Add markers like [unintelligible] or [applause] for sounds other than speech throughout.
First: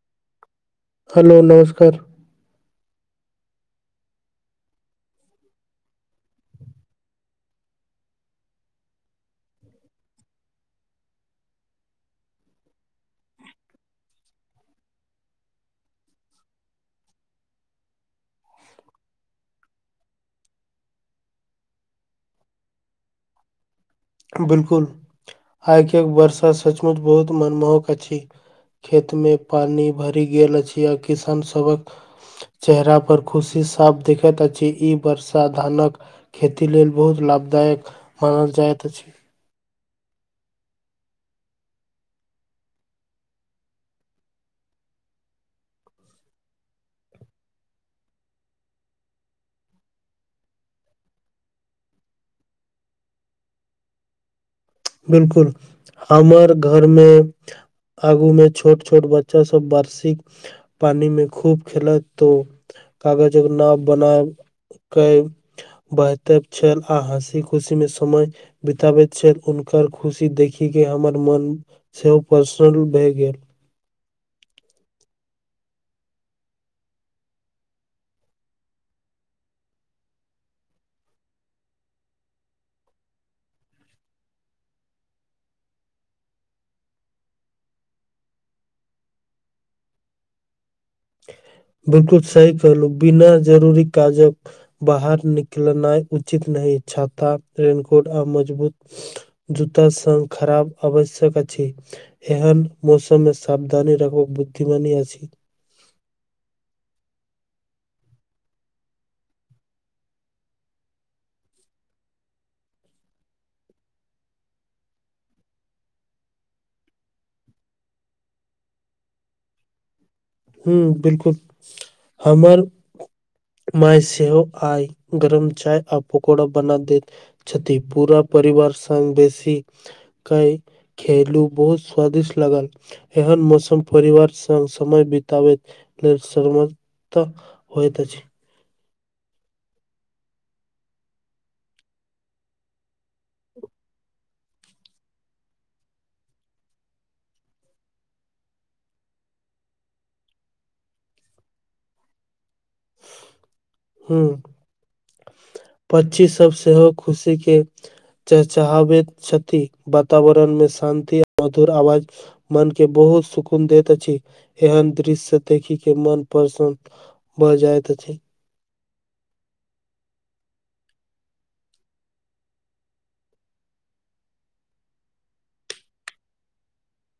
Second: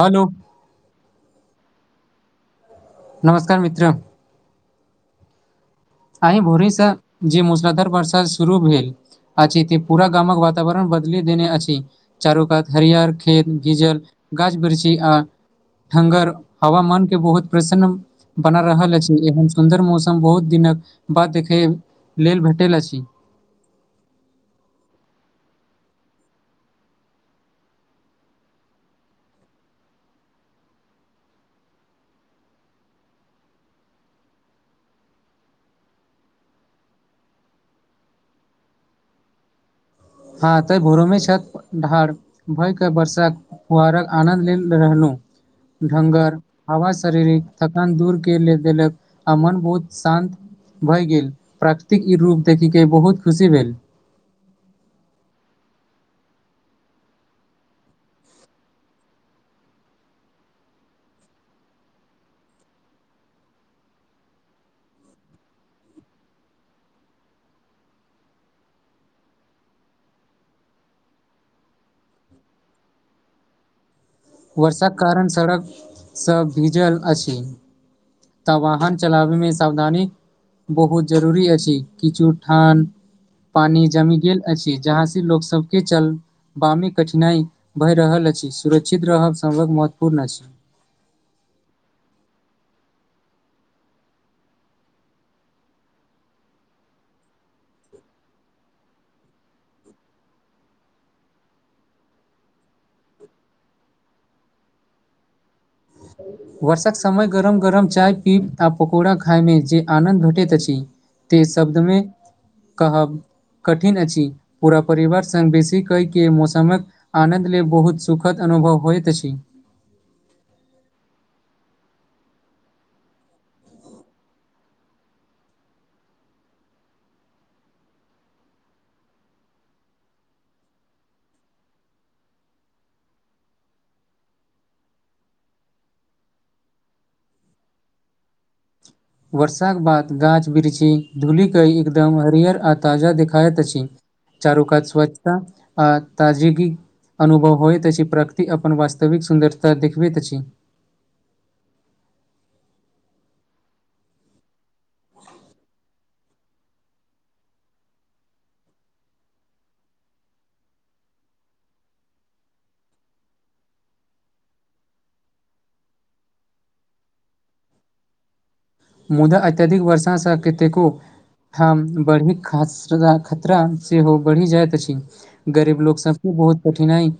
Hello hello नमस्कार नमस्कार मित्र आइ भोरेसँ जे मुसलाधर प्रसाद शुरू भेल अछि त पूरा गामक वातावरण बदल देने अछि चारु कात हरियर खेत भीजल गाछ बिरछी आ हंगर हवामान के बहुत प्रसन्न बना रहल अछि एहन सुन्दर मौसम बहुत दिनक बाद देखय लेल भेटल अछि बिलकुल आइके एक वर्षा सचमुच बहुत मनमोहक अछि खेत मे पानि भरि गेल अछि आ किसान सबक चेहरा पर खुशी साफ देखति अछि ई वर्षा धानक खेती लेल बहुत लाभदायक मानल जाइत अछि हां तऽ भोरोमे छथि ढार भय क वर्षा फुहारक आनन्द ले रहनू घनगर हवा शारीरिक थकान दूर के ले देलक आ मन बहुत शान्त भय गेल प्राकृतिक ई रूप देखय के बहुत खुशी भेल बिलकुल हमर घर मे आगू मे छोट छोट बच्चा सब वार्षिक पानी मे खूब खेलत तो कागजक नाप बना [unintelligible] बहतब छल आ हँसी खुशी मे समय बिताबति छथिन कर खुशी देखी के हमर मन सेहो प्रसन्न भय गेल वर्षाक कारण सड़क सब भीजल अछि तऽ वाहन चलाबे मे सावधानी बहुत ज़रूरी अछि किछु ठान पानि जमी गेल अछि जहाँ से [unintelligible] वामी कठिनाइ भए रहल अछि सुरक्षित रहब समक महत्वपूर्ण अछि बिल्कूल सही कहलहु बिना जरूरी काजक बाहर निकलनाई उचित नहि छाता रेन कोट आ मजबूत जूता सँ खराब आवश्यक आ छै एहन मौसु मे सावधानी राखब बुद्धिमानी आ छी वर्षक समय गरम गरम चाय पीब आ पकौड़ा खाइमे जे आनन्द भेटैत अछि। ते शब्द मे कहब कठिन अछि पूरा परिवार सँ बेसी कहै कि मौसममे आनन्द लेलऽ बहुत सुखद अनुभव होयत छी। हू बिल्कूल हमर माय सेहो आई गरम चाय आ पकोड़ा बना देत छथि पूरा परिवार सँ बेसी कइ खलु बहुत स्वादिष्ट लागल एहन मौसम परिवार सँ समय ताब सम होत छै। वर्षा कऽ बाद गाछ बिरछ धूलिकई एकदम हरिहर आ ताजा देख खायत अछि चारू कात स्वच्छता आ ताजी कि अनुभव होइत अछि प्रकृति अपन वास्तविक सुन्दरता देखबैत अछि। हू पक्षी सभ सेहो खुशी के चचाहावे क्षति वातावरण मे शान्ति मधुर आवाज मन के बहुत सुकून दैत अछि एहन दृश्य देखिक के मन प्रसन। भऽ जाइत छै। मुदा अत्यधिक वर्षासँ कतेको हमठ बढ़ी खतरा सेहो बढ़ि जाइत अछि गरीब लोकोग सभके बहुत कठिना हइ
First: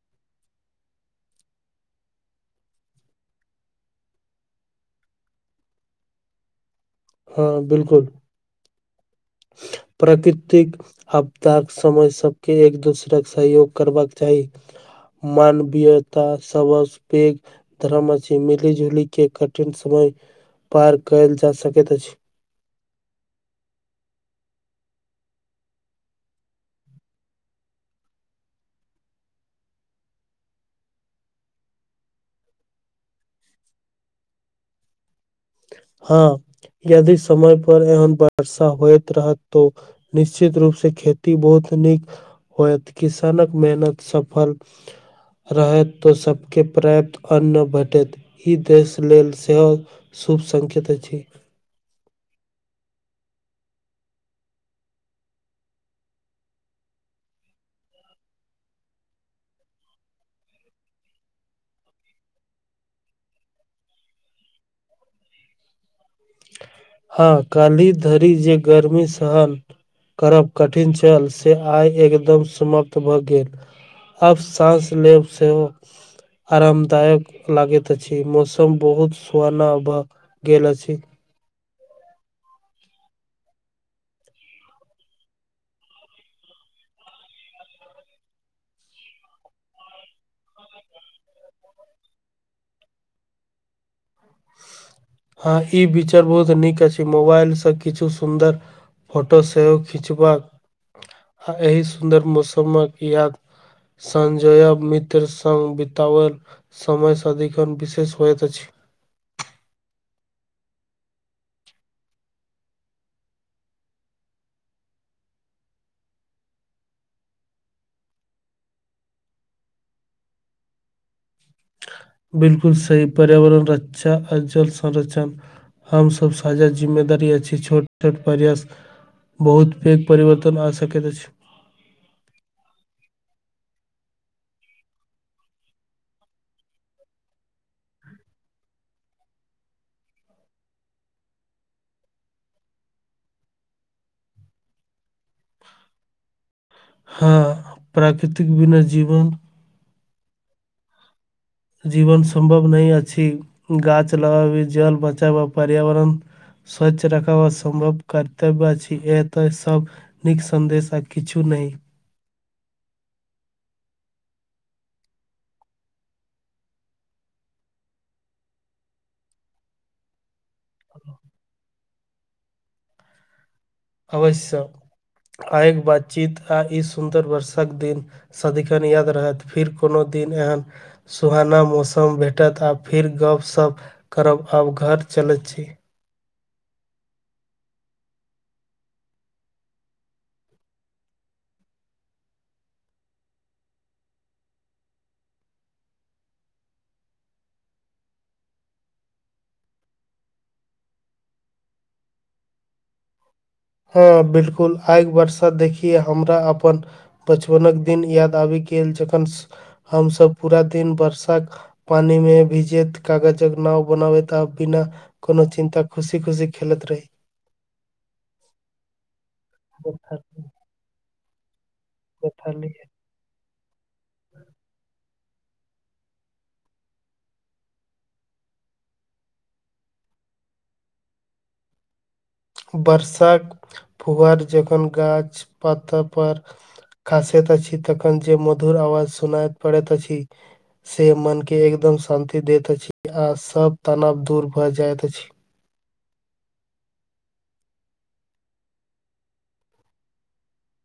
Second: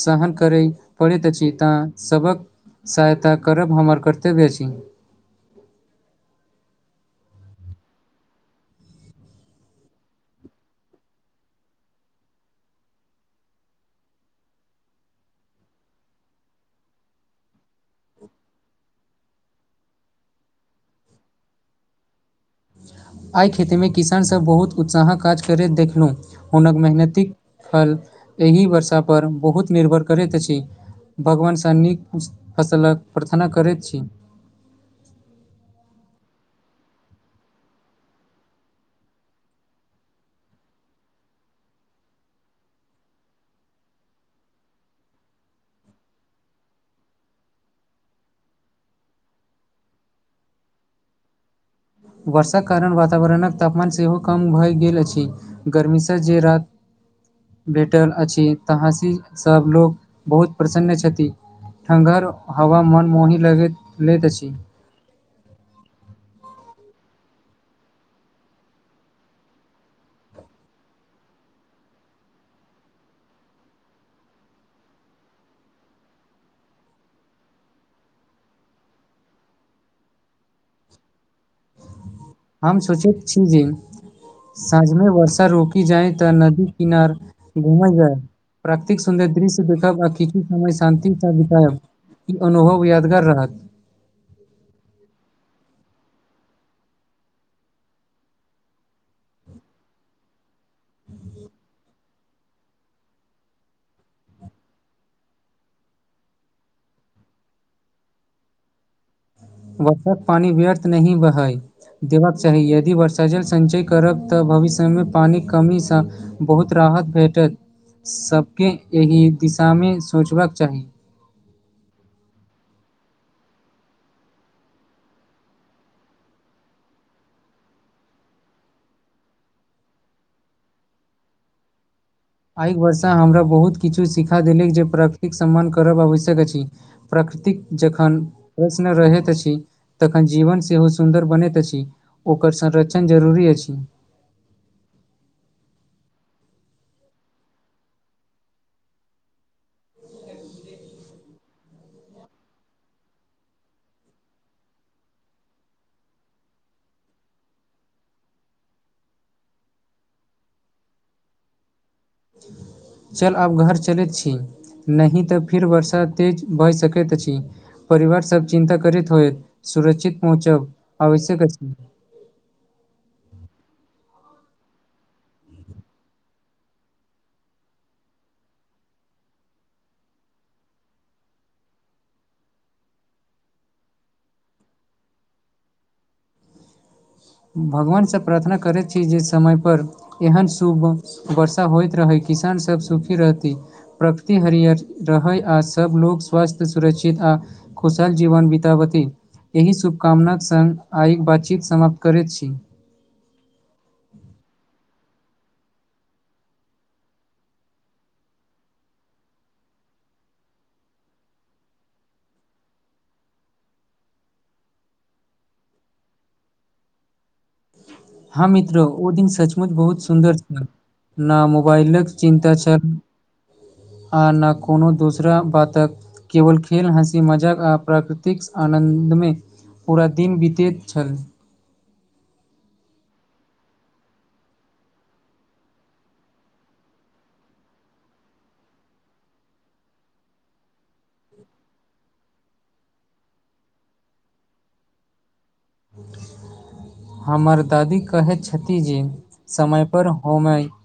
सहन करै पड़ैत अछि तऽ सभ के सहायता करब हमर कर्तव्य अछि। हँ बिल्कूल [inaudible] प्राकृतिक। आप्ताक समय सभके एक दोसरा के सहयोग करबाक चाही। मानवीयता सभसँ पेघ धर्म अछि मिली जुली के कठिन समय पार कयल जा सकैत अछि। एहिइ खेती मे किसानसभ बहुत उत्साहक काज करैत देखलहुँ हुनक मेहनतीक फल एहि वर्षा पर बहुत निर्भर करैत अछि भगवानसँ नीक फसलकऽ प्रार्थना करैत छी ह यदि समय पर एहन वर्षा होइत रहत तो निश्चित रूप सँ खेती बहुत नीक। होयत किसानकऽ मेहनत सफल रहैत तो सभके पर्याप्त अन भेटत ई देश लेलऽ सेहो खुब सकेत अछि वर्षा कऽ कारण वातावरणकऽ तापमान सेहो कम भऽ गेल अछि गर्मीस जे रात भेटल अछि तहसी सभ लोकोग बहुत प्रसन्न छथि ठहर हवा मनमोहि लगैत लैत अछि हँ काली धरि जे गर्मी सहन। करब कठिन छल से आइ एकदम समप्त भऽ गेल आब साँस लेब सेहो अरामदायक लागैत अछि मौसम बहुत सुहाना बऽ गेल अछि हम सोचैत छी जे साँझमे वर्षा रोकी जाए तऽ नदी किनार घुमै जाय प्राकतिक सुन्दर्य दृश्य देखब आखी समय शान्ति सा बिताएब ई अनुभव यादगार रहत हॉं ई विचर बहुत नीक अछि मोबाइलसँ किछु सुन्दर फोटो सेहो खिचबाक आ एहि सुन्दर मौसम मे कि हएत संजय मित्र संग बितावल समय सादीखन विशेष होयत अछि। वर्षक पानी व्यर्थ नही बहई देबाक चाही यदि वर्षा जल सञ्चय करब तऽ भविष्यमे पानिक कमीसँ बहुत राहत भेटत सबके एहि दिशा मे सोचबाक चाही बिल्कुल सही पर्यावरण रक्षा आ जल संरक्षण हमसब साजा जिम्मेदारी अछि छोट छोट प्रयास बहुत पैघ परिवर्तन आ सकैत अछि आइ वर्षा हमरा बहुत किछु सिखा देलक जे प्रकृतिक सम्मान करब आवश्यक अछि। प्रकृतिक जखन प्रश्न रहैत अछि तखन जीवन सेहो सुन्दर बनैत अछि ओकर संरक्षण जरूरी अछि हँ प्राकृतिक बिना जीवन जीवन सम्भव नै अछी गाछ लगाबी जल बचाबै पर्यावरण स्वच्छ रख सम्भव करर्तव्य अछी ए तऽ सब नीक सन्देश आ किछु नई चल आब घर चलैत छी नहि तऽ फिर वरषा तेज भयऽ सकैत अछि परिवार सब चिन्ता करैत होएब सुरक्षित पहुँचब आवश्यक अछि अवश्य आयग बातचीत आ ई सुन्दर वर्षाक दिन सदिखन याद रहथि फेर कोनो दिन एहन सुहाना मौसम भेटत आ फेर गपशप करब आब घर चलैत छी भगवानसँ प्रार्थना करैत छी जे समयपर एहन शुभ वर्षा होइत रहै किसान सब सूखी रहती प्रकृति हरियर रहै आ सब लोग स्वस्थ सुरक्षित आ खुशहाल जीवन बीताबथि एहि शुभकामना संग आइ बातचीत समाप्त करैत छी हँ बिल्कुल आयग वरषा देखियै हमरा अपन बचपनक दिन याद आबि गेल जखन हमसब पूरा दिन वर्षाक पानि मे भीजेत कागजक नाव बनाबे ता बिना कोनो चिन्ता खुशी खुशी खेलैत रही हँ मित्रो ओ दिन सचमुच बहुत सुन्दर छल ना मोबाइलक चिन्ता छल हँ ना कोनो दूसरा बातक केवल खेल हँसी मजाक आ प्राकृतिक आनन्दमे पूरा दिन बीतेत छल वर्षाक फुआर जखन गाछ पत्ता पर खासैत अछि तखन जे मधुर आवाज सुनायत पड़ैत अछि से मन के एकदम शांनति देत अछि आ सब तनाव दूर भ जाइत अछि ब [inaudible] हमर दादी कहैत छथि जे समय पर हम आइब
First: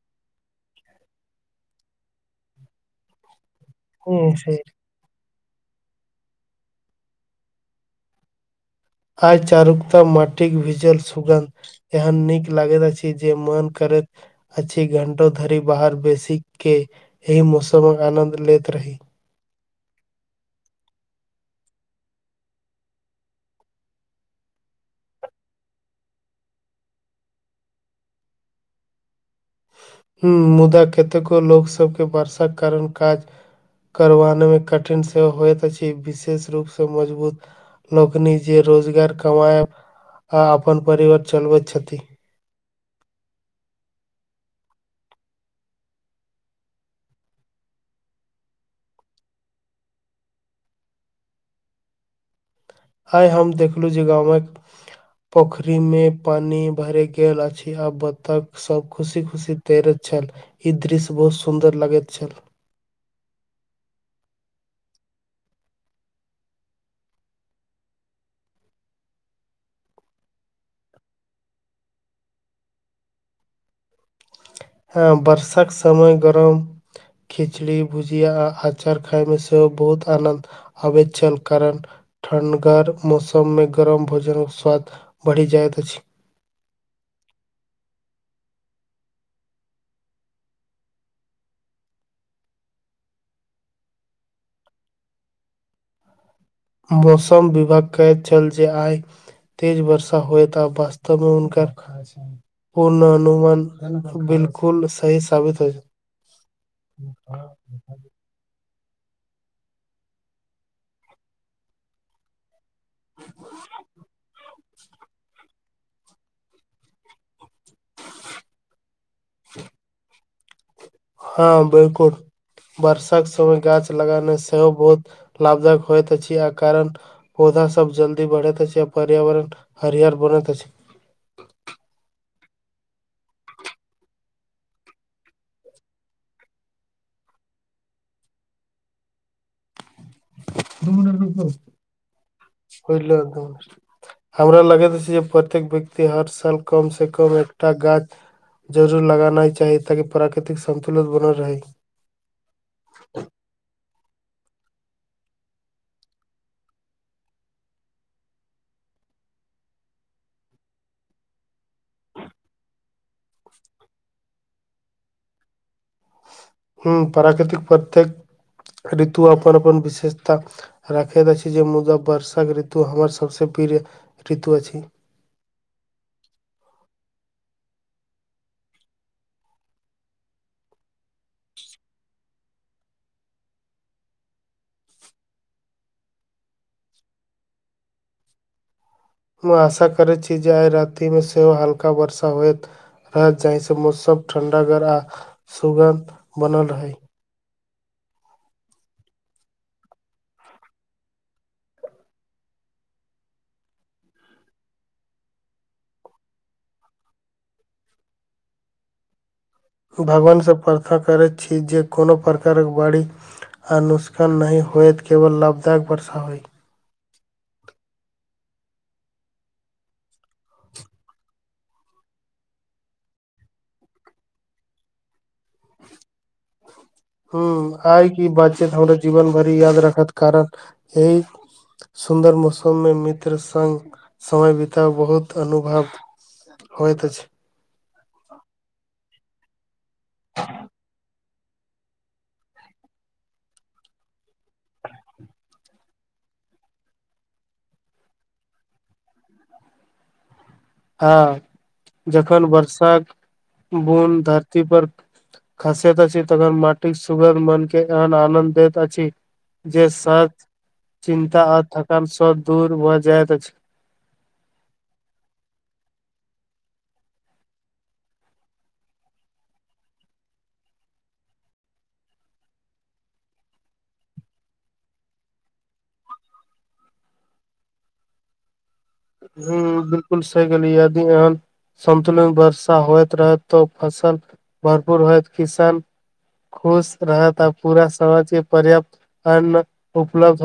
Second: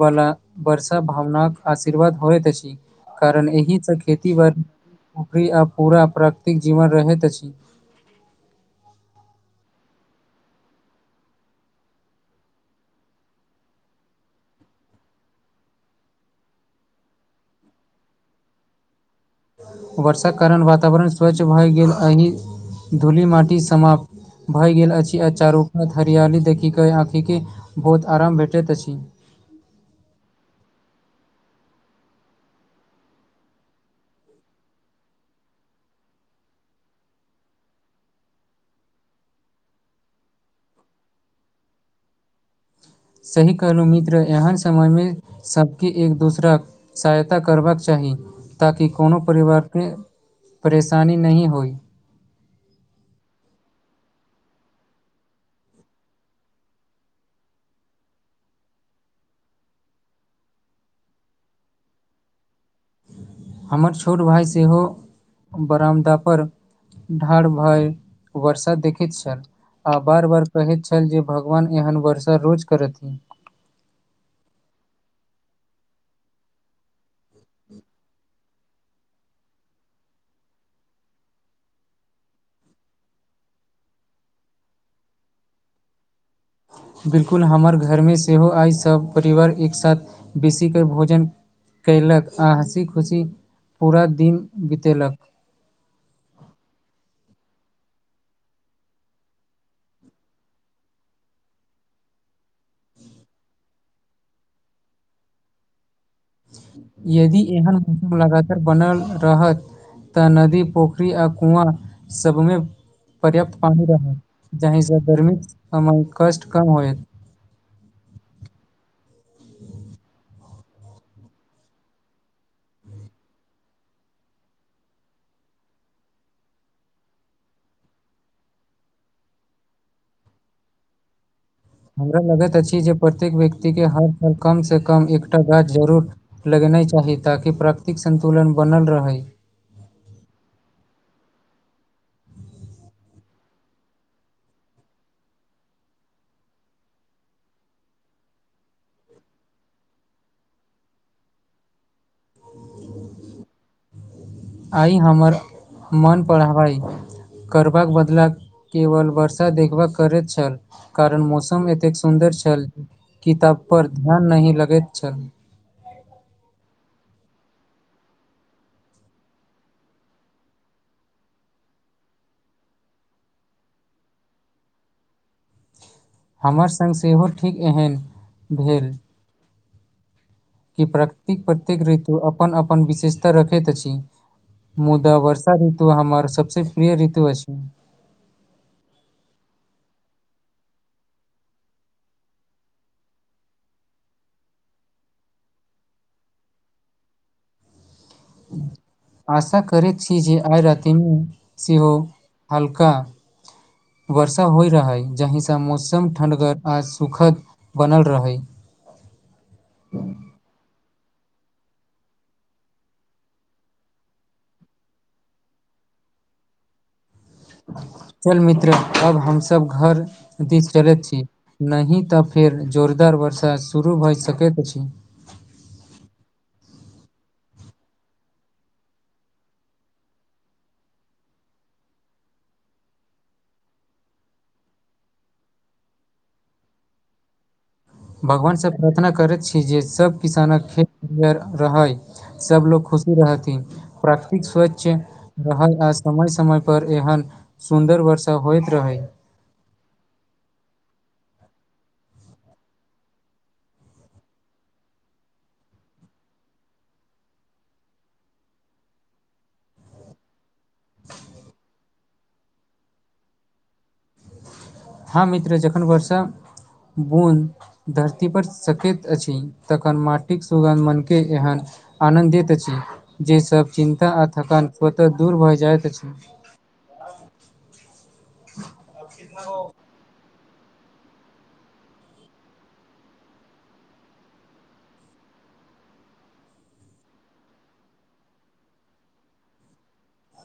बला वरसा भावनााक आशीर्वाद होयत अछि कारण एहि से खेती हम्म, से बड़ी उरी आ पूरा प्राकृतिक जीवन रहैत अछि आ चारुकताा मटिक भजल सुगन्ध एहन नीक लागैत अछि जे मन करैत अची घंटो धरि बाहर बेसी के एहि मौसमक आनंद लेैत रही वर्षाक कारण वातावरण स्वच्छ भऽ गेल एहि धूली माटि समाप्त भए गेल अछि आ चारूपात हरियाली देखिक आँखिके बहुत आराम भेटैत अछि ह मुदा कतेको लोकसभके वर्षाक कारण काज करबानेमे कठिन सेहो होइत अछि विशेष रूपसँ मजबूत लोकनी जे रोजगार कमाय आ आपन परिवार चलबैत छथिन सही कहलहु मित्र एहन समयमे सबके एक दोसराके सहायता करबाक चाही ताकि कोनो परिवारसे परेशानी नहि होइ। आइ हम देखलहुँ जे गामक। पोखरी मे पानी भरे गेल अछि आ बतक सब खुशी खुशी तैरैत छल ई दृश्य बहुत सुंदर लगैत छल हमर छोट भाय सेहो बरामदापर ढार भय वर्षा देखैत छल आ बार बार कहैत छल जे भगवान एहन वर्षा रोज करैथ हँ बरषाक समय गरम। खिचड़ी भुजिया आ अचार खायमे सेहो बहुत आनन्द। अबैत छलल करल ठण्गार मौसममे गरम भोजन स्वाद बढ़ि जाइत अछि। बिलकुल हमर घरमे सेहो आइ सभ परिवार एक साथ बेसीके भोजन। कयलक आ हँसी खुशी पूरा दिन बितेलक। मौसम विभाग कहैत छल जे आइ। तेज वर्षा होए त आब वास्तव मे हुनका ख। पूर्ण हनुमान बिलकुल सही साबित होइ छैय यदि एहन। लगातार बनल रहत तऽ नदी पोखरी आ कुआँ सबमे। पर्याप्त पानी रह जाहिस गर्मीित समय कष्ट कम होएत। ह हँ बिलकुलम। वर्षाक समय गाछ लगाना सेहो बहुत लाभदायक होइत अछि आ कारण। पौधा सब जल्दी बढ़ैत अछि आऔर पर्यावरण हरिियर बनैत अछि। हमरा लगैत अछि जे प्रत्येक व्यक्तिके हर साल कम से कम एकटा गाछ जरूर। लगेनाइ चाही ताकि प्राकृतिक संन्तुलन बनल रहै। [inaudible] [unintelligible] हमरा लगैत अछि जे प्रत्येक व्यक्ति हर साल कम से कम एकटा गाछ। जरूर लगाना चाही ताकि प्राकृतिक संतुलित बनल रहैत आइ हमर मोन पढ़बै। करबाक बदला केवल वर्षा देखभ करैत छल। कारण मौसम एतेक सुन्दर छल किताब पर ध्यान नही लगैत छल। ह प्राकृतिक प्रत्येक [inaudible] ऋतु अपन अपन विशेषता। रखैत अछि जे मुदा वर्षाक ऋतु हमर सभ से प्रिय ऋतु अछि। हमर संग सेहो ठीक एहन भेल। कि प्राकृति प्रत्येक ऋतु अपन अपन विशेषता रखैत अछि। मुदा वर्षा ऋतु हमर सब से प्रिय ऋतु अछि छै। हम आशा करैत छी जे आइ राति में सेहो हल्का वर्षा होयत। रह जहहि से मौसम ठण्डागर आ सुगन्ध बनल रहै। आशा करे छी जे आइ रति में सिहो। हल्का वर्षा होइ रहै जहिसँ मौसम ठण्डगर आ सुखद बनल रहै। भगवान स प्रार्थ करै छी जे कोनो प्रकारक बाड़ी। आनुष्कान नै होयत केवल लाभदायक वर्षा होइ। चल मित्र अब हम सभ घर दिस चलैत छी। नहीं तऽ फेर जोरदार वर्षा शुरू भए सकैत अछी हु आइ की बातचत हमरा जीवन भरि याद रखत कारण एहि। सुन्दर मौसम में मित्र संग समय बितउ बहुत अनुभव होत अछी भगवान से प्रार्थना करैत छी जे सब किसानक खेत [unintelligible] रहै सब लोक खुशी रहथिन प्राकृतिक स्वच्छ रहला समय समय पर एहन सुन्दर वर्षा होइत रहै। आ जखन वर्षाक बून धरती पर। खसैत अछि छी तगर माटी सुगध मन केँ आनन्द दैत अछि। जे सच चिन्ता आ थकान सब दूर भऽ जायइत अछि। हँ मित्र जखन वर्षा [inaudible] बुन। धरती पर सकैत अछि तखन माटिक सुगध मने एहन। आनन्दित अछि जे सब चिन्ता आ थकान स्वतः दूर भए जाइत अछि [unintelligible] हु बिल्कुल सही कहलि यादी एहैन संतुलित वर्षा होइत रहैत तऽ फसल भरपूर होयत किसान खुश रहत पूरा समाज केँ पर्यावरण उपलब्ध हो